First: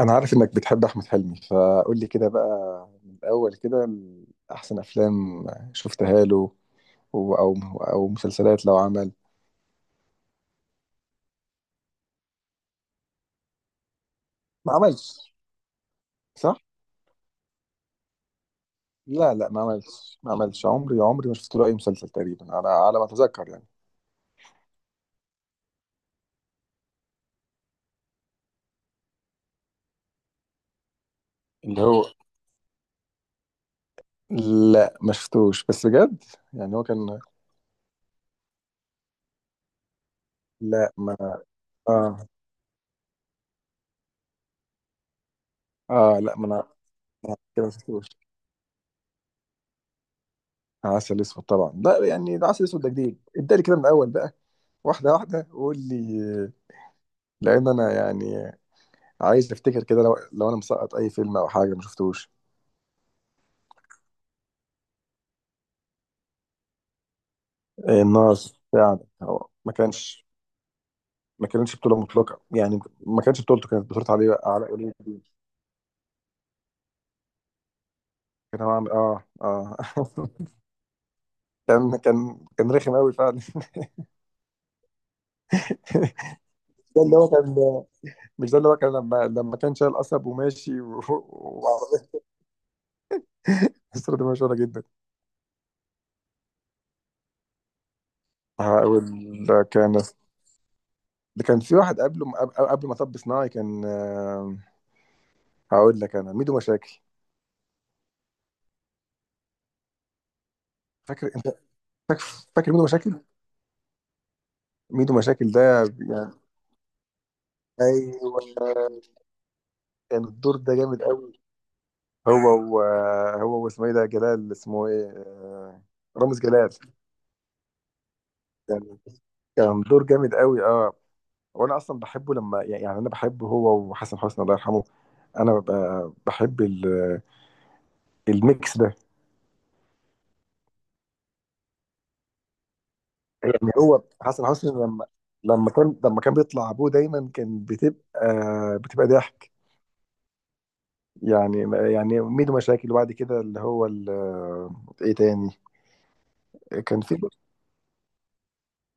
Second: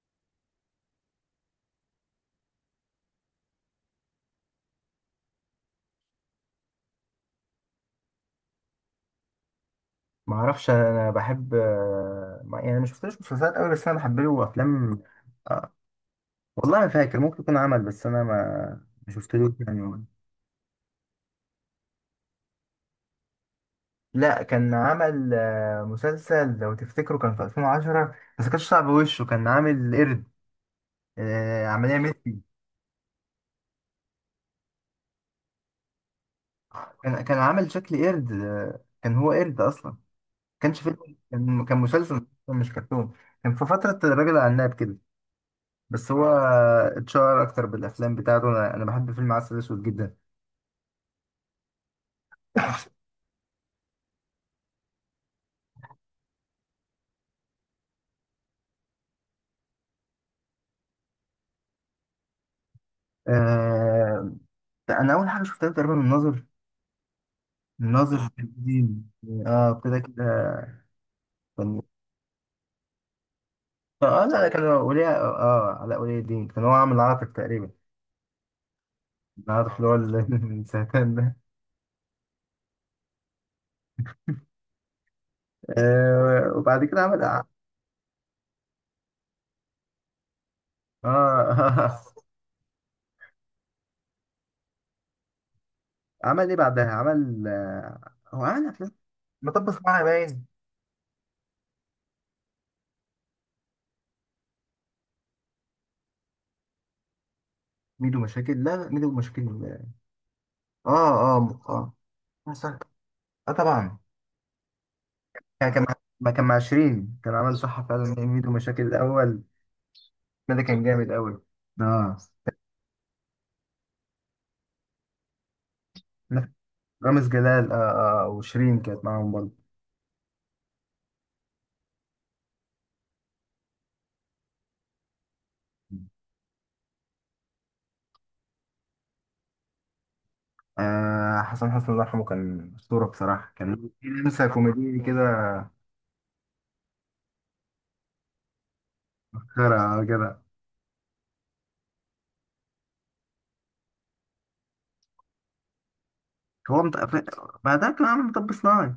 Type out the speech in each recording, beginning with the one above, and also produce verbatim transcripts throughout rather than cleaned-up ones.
انا عارف انك بتحب احمد حلمي، فقول لي كده بقى من الاول كده. ال- احسن افلام شفتها له و- او او مسلسلات لو عمل. ما اعرفش انا بحب آه، ما يعني ما شفتلوش مسلسلات قوي، بس انا بحب له ما افلام. عملش؟ آه، صح. والله ما فاكر ممكن يكون عمل، بس انا ما ما لا، لا، شفتلوش ما يعني. عملش، ما عملش. عمري، عمري ما شفت له اي مسلسل تقريبا على على ما اتذكر يعني. لا، كان عمل آه، مسلسل لو تفتكروا كان في ألفين وعشرة، بس كانش صعب وشه، كان عامل قرد. آه، اللي عملية هو، ميسي. لا ما شفتوش بس بجد يعني. هو كان كان كان عامل شكل قرد. آه، كان هو قرد اصلا. كانش لا فيلم. ما كان كان اه مسلسل مش كرتون. كان في فترة الراجل العناب كده. بس اه هو لا ما انا، ما أنا اتشهر كده اكتر ما شفتوش. بالافلام بتاعته. انا أنا بحب فيلم عسل اسود جدا. عسل اسود طبعا، لا يعني ده عسل اسود ده جديد. ادالي كده من الاول بقى، واحده واحده وقول لي. لان انا يعني عايز افتكر كده لو لو انا مسقط اي فيلم او حاجه ما شفتوش. آه. انا اول حاجه شفتها تقريبا الناظر. آه، الناظر آه. الناس فعلا، الدين. هو اه، ما ابتدى كده. كانش ما كانتش كان بطوله مطلقه يعني. ما كانتش بطولته، كانت بطوله اه لا، علي لا، كان علاء ولي ولي الدين. اه علاء ولي الدين كان هو عامل عاطف تقريبا. كان هو عامل اه العاطف. آه. اه اللي هو ال- السرطان ده. كان كان كان رخم قوي فعلا آه وبعد كده ده اللي عمل هو اه كان، مش ده اللي هو كان لما لما كان شايل قصب وماشي و- آه. وعربية الصورة دي مشهورة جدا. عمل ايه بعدها؟ عمل آه هو عمل افلام. هقول. مطب كان، صناعي باين. ده كان في واحد قبله قبل قبل ما طب صناعي كان. آه، هقول لك: انا ميدو مشاكل. ميدو مشاكل. لا، لا، ميدو مشاكل. اه، فاكر انت؟ اه، اه. فاكر؟ آه، فاكر صح. ميدو مشاكل؟ آه، طبعا. ميدو مشاكل ده، كان كان مع- ما يعني كان مع شيرين، كان عمل صح فعلا ايوه، ميدو مشاكل الاول. كان الدور ده ده كان جامد جامد قوي. قوي. اه. هو و... هو واسمه ايه ده؟ جلال، اسمه ايه آه، رامز جلال. رامز جلال. آه، آه، وشيرين يعني كانت معاهم برضه. كان دور جامد قوي اه. وانا اصلا بحبه لما، يعني انا بحبه هو وحسن حسني الله يرحمه. انا ببقى بحب ال... الميكس ده. آه، حسن، حسن الله يرحمه كان أسطورة بصراحة، يعني كان هو في لمسة حسن حسني كوميدية لما كده. لما كان لما كان بيطلع ابوه دايما كان بتبقى بتبقى ضحك خيرة كده. يعني. يعني ميدو مشاكل، وبعد كده اللي هو ال... آه، ايه تاني؟ هو مت... كان في، بعدها كان عامل مطب صناعي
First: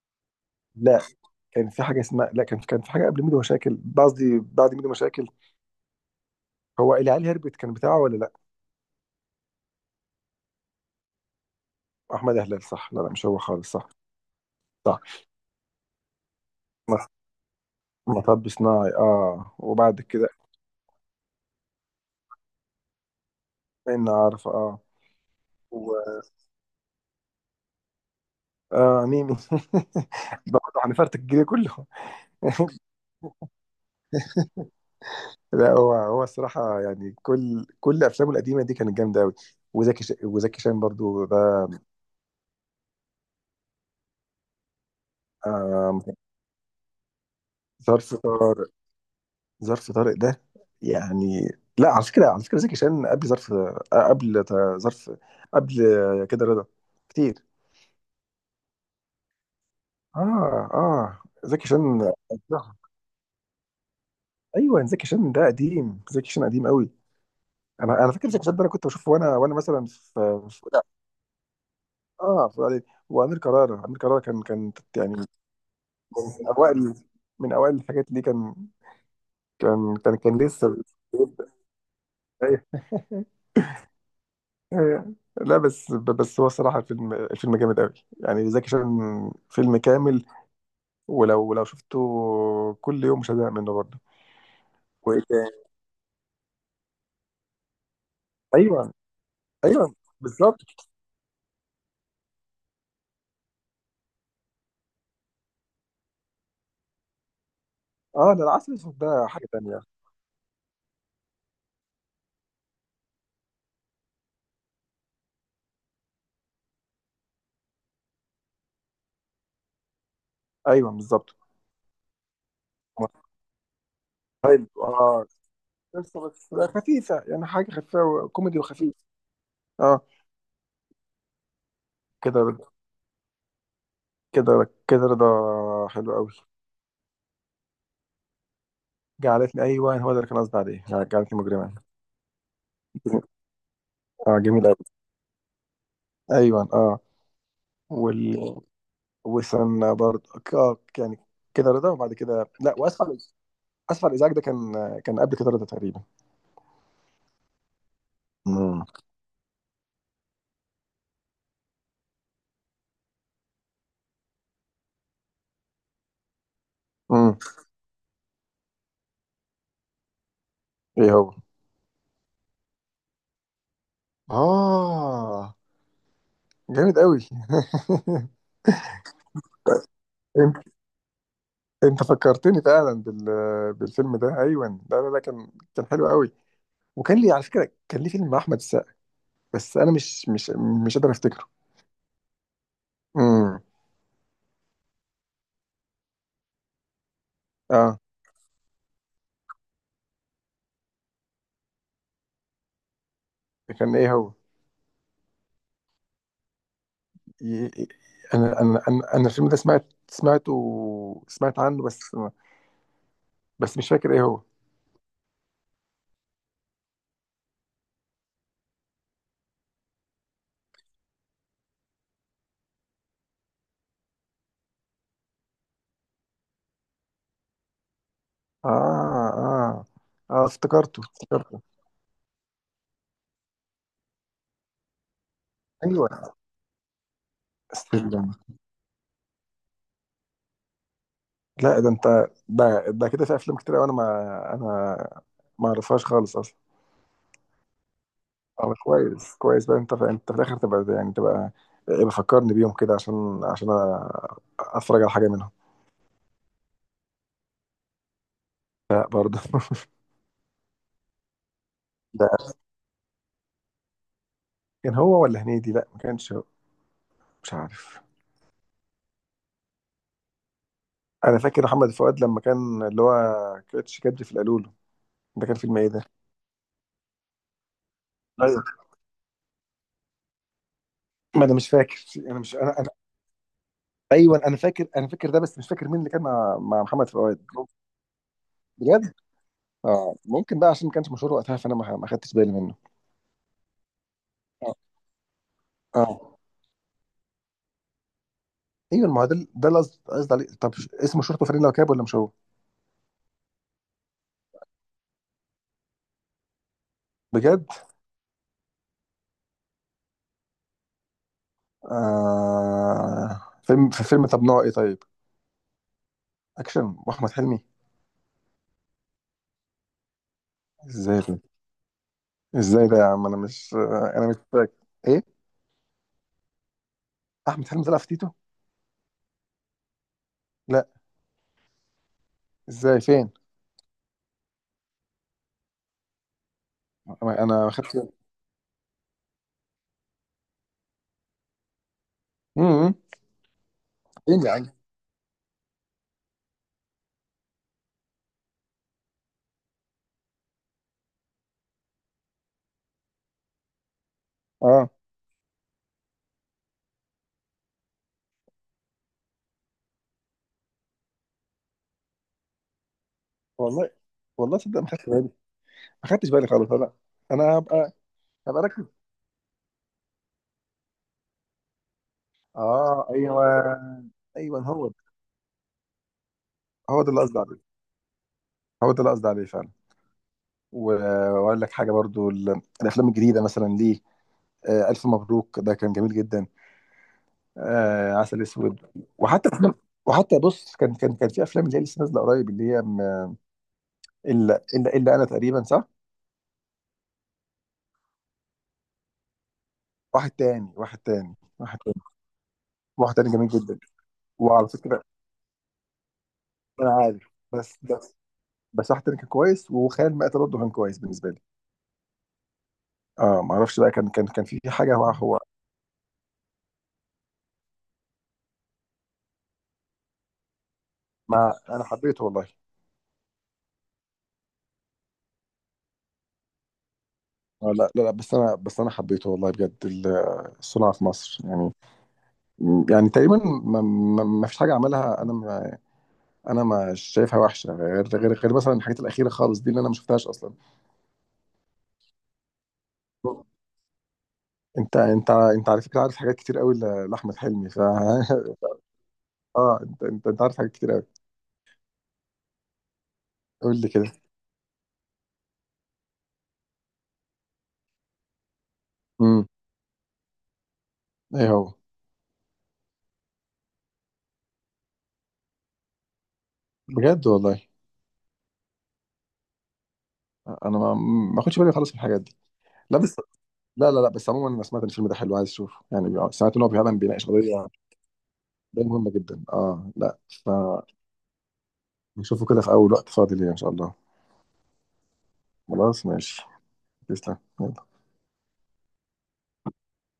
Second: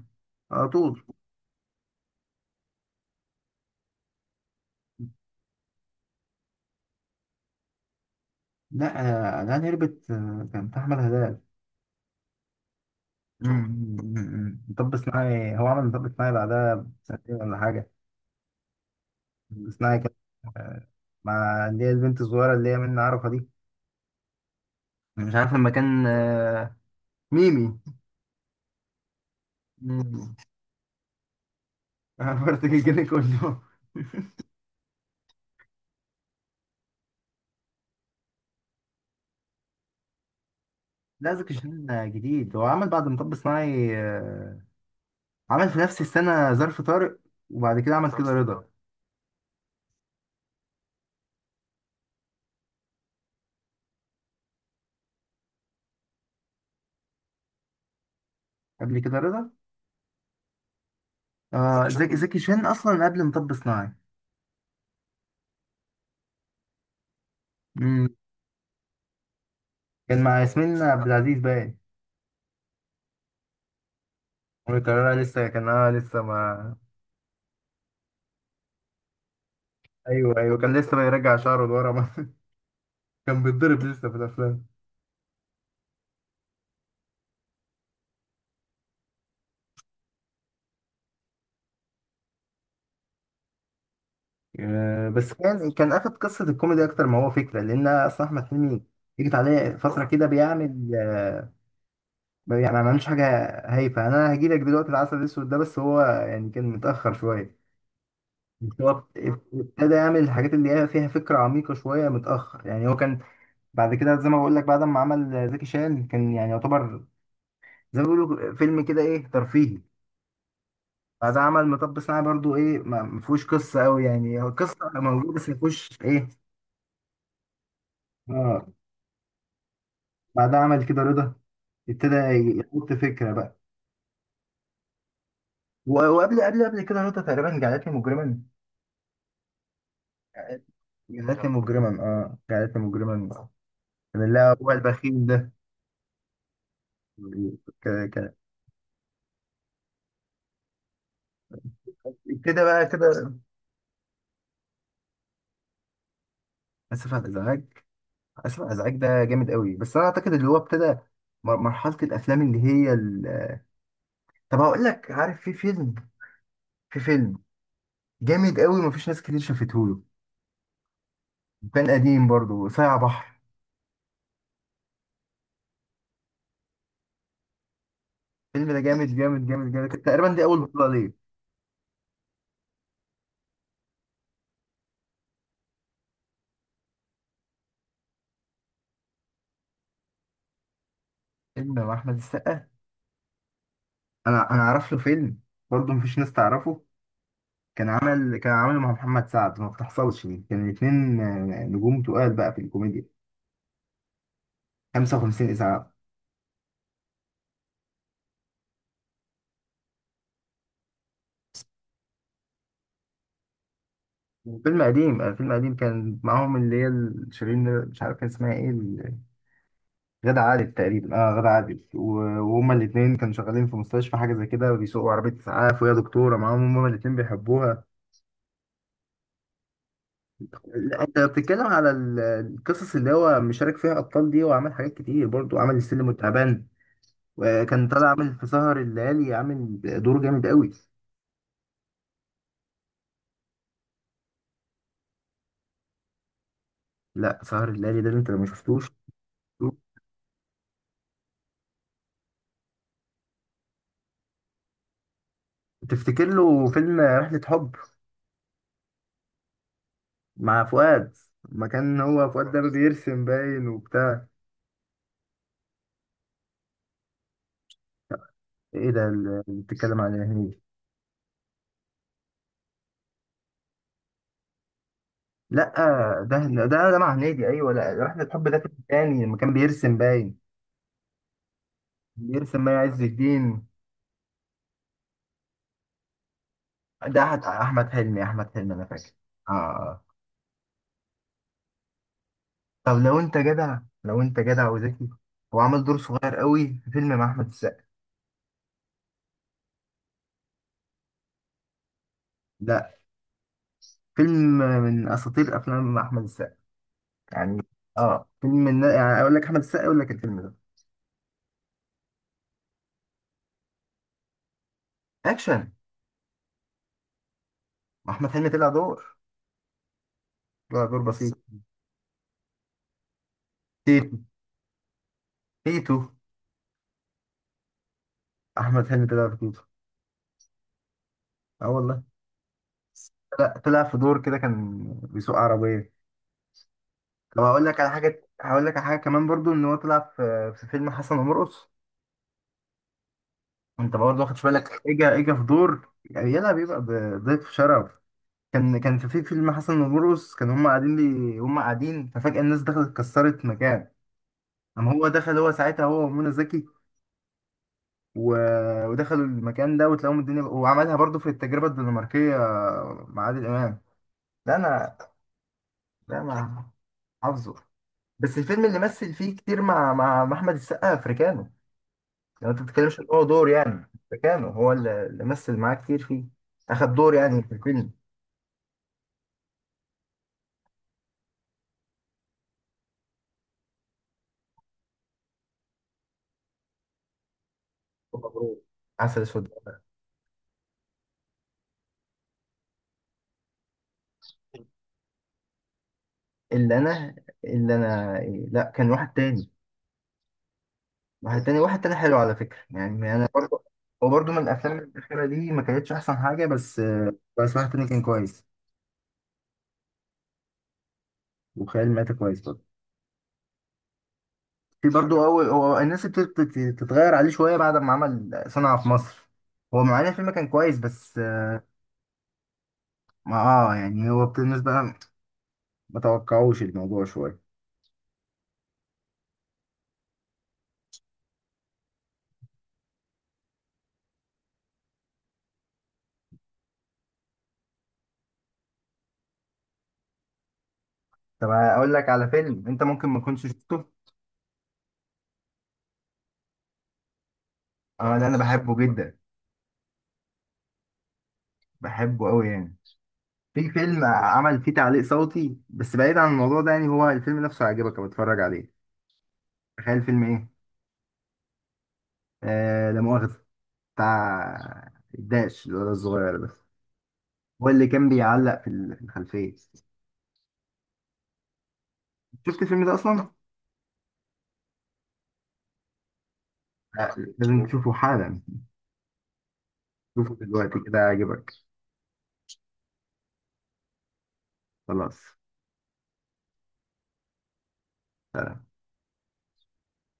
على لا طول. كان في حاجه اسمها، لا كان في كان في حاجه قبل ميدو مشاكل، قصدي بعد ميدو مشاكل. هو العيال هربت كان بتاعه ولا لا؟ لا، آه، جعان هربت. آه، كان بتاع احمد هلال. احمد هلال صح، لا لا مش هو خالص صح. أمم. مطب صح. صناعي. هو عمل مطب صناعي بعدها مط- بسنتين ولا حاجة. مطب صناعي اه، مطب صناعي وبعد كان كده مع اللي هي البنت الصغيرة اللي هي منى عرفة دي. ان عارف اه أنا مش عارف لما و... كان آه، ميمي. اه ميمي مم. برضه هنفرتك الجيل كله برتجي كله. لا، هو هو الصراحه يعني كل كل افلامه القديمه دي كانت جامده قوي. وزكي ش... وزكي شان برضه لا، زكي ده شان جديد. هو عمل بعد مطب صناعي آه، عمل في نفس آه... السنة ظرف طارق، وبعد كده عمل ظرف ظرف كده رضا طارق. طارق. ظرف طارق ده يعني، لا على فكره، على فكره زكي شان قبل ظرف آه، قبل تا- ظرف، قبل كده رضا كتير. قبل كده رضا. اه اه زكي آه شان. زكي زكي شان. زكي شان أصلا قبل مطب صناعي. ايوه، زكي شان ده قديم، زكي شان قديم قوي. انا مم. انا فاكر زكي شان ده، انا كنت بشوفه وانا وانا مثلا في، كان مع في، ياسمين لا، عبد العزيز باين، اه في إعدادي. وامير كرارة، امير كرارة كان كان وكان يعني لسه، كان اه لسه من ما... اوائل، من اوائل الحاجات اللي كان كان كان ايوه، كان ايوه، كان لسه لسه بيرجع بيبدأ. شعره لورا ما- أيوة. كان بيتضرب لسه في الافلام. أيوة. لا، بس بس هو صراحة الفيلم الفيلم جامد قوي. يعني زكي شان فيلم كامل. ولو لو شفته كل يوم مش هزهق منه برضه. آه، وايه بس تاني؟ كان كان اخد قصه الكوميدي اكتر ما هو فكره، لان اصلا احمد حلمي ايوه، جيت عليه ايوه، فتره كده بالظبط. بيعمل آه، ما- يعني ما عملوش حاجة. هايفة. أنا هجيلك دلوقتي. العسل الأسود ده بس هو يعني كان متأخر شوية. اه، ده العسل بس الاسود هو ده حاجة تانية. ابتدى يعمل الحاجات اللي هي فيها فكرة عميقة شوية متأخر، يعني هو كان بعد كده زي ما بقول لك، بعد ما عمل زكي شان كان يعني يعتبر زي ما بيقولوا فيلم كده إيه ترفيهي. ايوه بالظبط. بعد عمل مطب صناعي برضو إيه، ما ما فيهوش قصة أوي، يعني هو حلو قصة اه. موجودة بس ما فيهوش بس إيه. بس خفيفة، يعني حاجة خفيفة كوميدي آه. وخفيف اه. بعدها عمل كده رضا. ابتدى كده يحط فكرة بقى. كده كده رضا. و- حلو قوي. وقبل، قبل قبل كده رضا تقريبا، جعلتني مجرما. جعلتني، ايوه هو ده اللي كان قصدي عليه، جعلتني جعلتني مجرما. مجرما، اه، جعلتني مجرما. كان اه اللي جميل هو قوي. البخيل ده. ايوه اه. ك- وال ك- وسنا برضه ك- آه، يعني. كده رضا، وبعد كده كده لا بقى، كده. واسفل. اسفل ازعاج ده كان، كان قبل كده رضا تقريبا. اسف على الازعاج. اسف على امم الازعاج ده جامد قوي، بس انا اعتقد اللي هو ابتدى مر- مرحله الافلام اللي هي ال... طب هقول لك. عارف في فيلم في فيلم امم جامد قوي مفيش ناس كتير شافته له. ايه هو؟ كان قديم برضه، صايع بحر. اه جامد قوي. الفيلم ده جامد جامد جامد جامد. كانت تقريبا دي انت، اول بطوله ليه. انت فكرتني فعلا بال... بالفيلم ده. ايوه لا لا لا، كان كان حلو قوي. وكان لي على فكره، كان لي فيلم مع احمد السقا، بس انا مش مش مش قادر افتكره. فيلم مع احمد السقا؟ امم انا انا اعرف له فيلم برضه مفيش ناس تعرفه. كان اه. عامل كان عامله مع محمد سعد ما بتحصلش دي. كان الاتنين آه، نجوم تقال بقى في الكوميديا. كان ايه هو؟ خمسة وخمسين إسعاف. ي... انا انا انا أنا الفيلم ده سمعت سمعته سمعت عنه، بس بس مش فاكر ايه هو. فيلم قديم، آه، فيلم قديم كان معاهم اللي هي ال- شيرين، مش عارف كان اسمها ايه، ال- غادة عادل تقريبا. اه غادة عادل، و- وهما الاتنين كانوا شغالين في مستشفى حاجة زي كده، بيسوقوا عربية إسعاف وهي دكتورة معاهم، هما الاتنين بيحبوها. اه اه اه افتكرته، لا، انت افتكرته. بتتكلم على ال- القصص اللي هو مشارك فيها ابطال دي. وعمل حاجات كتير برضو، عمل السلم ايوه. والتعبان، وكان طالع سلم، عامل في سهر الليالي، عامل دور جامد قوي. لا ده انت، ده ده كده في افلام كتير أوي انا ما انا ما اعرفهاش خالص اصلا. لا، سهر الليالي ده اللي انت لو ما اه شفتوش. كويس، كويس بقى. انت في، انت في الاخر تبقى، يعني تبقى بفكرني بيهم كده، عشان عشان أ- اتفرج على حاجه منهم. تفتكر له فيلم رحلة حب لا برضه مع فؤاد؟ ما كان هو ده فؤاد ده بيرسم باين وبتاع. كان هو ولا هنيدي؟ لا، ما كانش هو، مش عارف. ايه ده اللي بتتكلم عليه؟ هنيدي؟ انا فاكر محمد فؤاد لما كان اللي هو كاتش كدري في القالولو. ده كان لا، فيلم ايه ده؟ ده، ده ده مع هنيدي، ايوه. لا، رحلة حب ده فيلم ايوه تاني لما كان بيرسم باين. ما انا مش فاكر، انا مش بيرسم باين انا عز الدين ايوه انا فاكر. انا فاكر ده، بس مش فاكر مين اللي كان مع مع محمد ده فؤاد. أحد- احمد حلمي. احمد حلمي، انا فاكر. بجد. اه، آه. اه ممكن بقى، عشان ما كانش مشهور وقتها، فانا ما ما خدتش بالي منه طب لو انت جدع، لو انت جدع اه. وذكي، هو عمل دور صغير اه قوي في فيلم مع احمد السقا. ايوه، ما هو ده، ده اللي قصد- قصدي عليه. طب ش- اسمه شرطه فريد لوكاب ولا مش هو؟ لا، فيلم من اساطير افلام مع احمد السقا يعني. بجد. اه، فيلم من، يعني اقول لك احمد السقا يقول لك الفيلم ده. آه، فيلم في فيلم. طب نوعه ايه طيب؟ اكشن. اكشن واحمد حلمي؟ احمد حلمي طلع دور طلع دور ازاي ده؟ بسيط. ازاي ده يا عم؟ انا مش تيتو. انا مش فاكر ايه. تيتو. احمد حلمي طلع في تيتو؟ احمد حلمي طلع في تيتو. لا، اه والله. ازاي؟ فين؟ لا، طلع في دور كده كان بيسوق عربيه. طب انا هقول ما لك على خدتش بالي. حاجه، هقول لك على حاجه كمان برضو ان هو طلع في في فيلم حسن ومرقص. امم انت برضه واخدش فين يا عم؟ بالك. اجا اجا في دور، يعني يلا بيبقى ضيف شرف. كان كان في في فيلم حسن ومرقص، كان هم قاعدين لي، هم قاعدين ففجاه الناس دخلت كسرت مكان، اه اما هو دخل، هو ساعتها، هو ومنى زكي و... ودخلوا المكان ده وتلاقوهم الدنيا. وعملها برضو في التجربة الدنماركية مع عادل إمام. والله. لا والله صدق ما أنا خدتش بالي، ما لا، خدتش بالي ما خالص انا. حافظه. انا هبقى بس هبقى الفيلم اللي اركز. مثل فيه كتير مع مع مع أحمد السقا أفريكانو. يعني أنت ما بتتكلمش إن اه، هو ايوه، دور يعني. أفريكانو ايوه هو هو اللي ده. اللي مثل معاه كتير فيه. أخد هو ده دور اللي قصدي يعني في عليه، الفيلم. هو ده اللي قصدي عليه فعلا. و- واقول لك حاجه برضو، ال- الافلام الجديده مثلا ليه: آه، الف مبروك ده كان جميل جدا، آه، عسل مبروك. اسود. عسل أسود. وحتى أفلام- وحتى بص، كان كان كان في افلام اللي هي لسه نازله قريب، اللي هي م- الا الا الا انا تقريبا صح. اللي أنا اللي أنا لا، كان واحد تاني. واحد تاني، واحد تاني، واحد تاني، واحد واحد تاني، تاني. حلو على فكرة، يعني واحد أنا تاني جميل برضو جدا. هو برضه من وعلى الأفلام فكره الأخيرة دي، ما كانتش أحسن حاجة. بس انا عارف، بس واحد بس تاني كان بس كويس، بس واحد تاني كان كويس، وخيال مآتة برضه كان كويس بالنسبه لي. وخيال مآتة كويس برضه. اه ما اعرفش بقى، كان كان كان في في حاجه مع برضه، هو. أول هو الناس ابتدت تت- تتغير عليه شوية بعد ما عمل صنع في مصر. هو معانا الفيلم كان كويس بس آه، مع انا حبيته والله. ما اه يعني هو ابت- الناس بقى ما توقعوش الموضوع شوية. آه لا لا لا، بس انا بس انا حبيته والله بجد. ال- الصناعه في مصر يعني. يعني تقريبا ما, ما, ما فيش حاجه عملها. انا ما انا ما شايفها وحشه، غير غير غير مثلا الحاجات الاخيره خالص دي، اللي انا ما شفتهاش اصلا. طب أقول لك على فيلم أنت ممكن ما كنتش شفته. انت انت انت على فكره عارف حاجات كتير قوي ل- لاحمد حلمي ف اه، ده أنا بحبه جدا، اه، انت انت انت عارف حاجات كتير قوي. بحبه أوي يعني. في قول لي فيلم كده. عمل فيه تعليق صوتي، بس بعيد عن الموضوع ده، يعني هو الفيلم نفسه عجبك بتفرج عليه. امم تخيل فيلم إيه؟ ايه هو؟ آه لا مؤاخذة. بتاع الداش، الولد الصغير ده بجد والله. هو اللي كان بيعلق في ال- في الخلفية. انا ما ما اخدش بالي خالص من الحاجات دي. شفت الفيلم ده لا بس اصلا؟ لا لا لا، بس عموما انا سمعت ان الفيلم ده حلو، عايز اشوفه يعني. بي- سمعت ان هو فعلا لا، بيناقش لازم قضيه، تشوفه حالا. قضيه مهمه جدا اه. لا، شوفه دلوقتي كده هيعجبك. فنشوفه كده في اول وقت فاضي ليا ان شاء الله. خلاص. خلاص ماشي. تسلم يلا.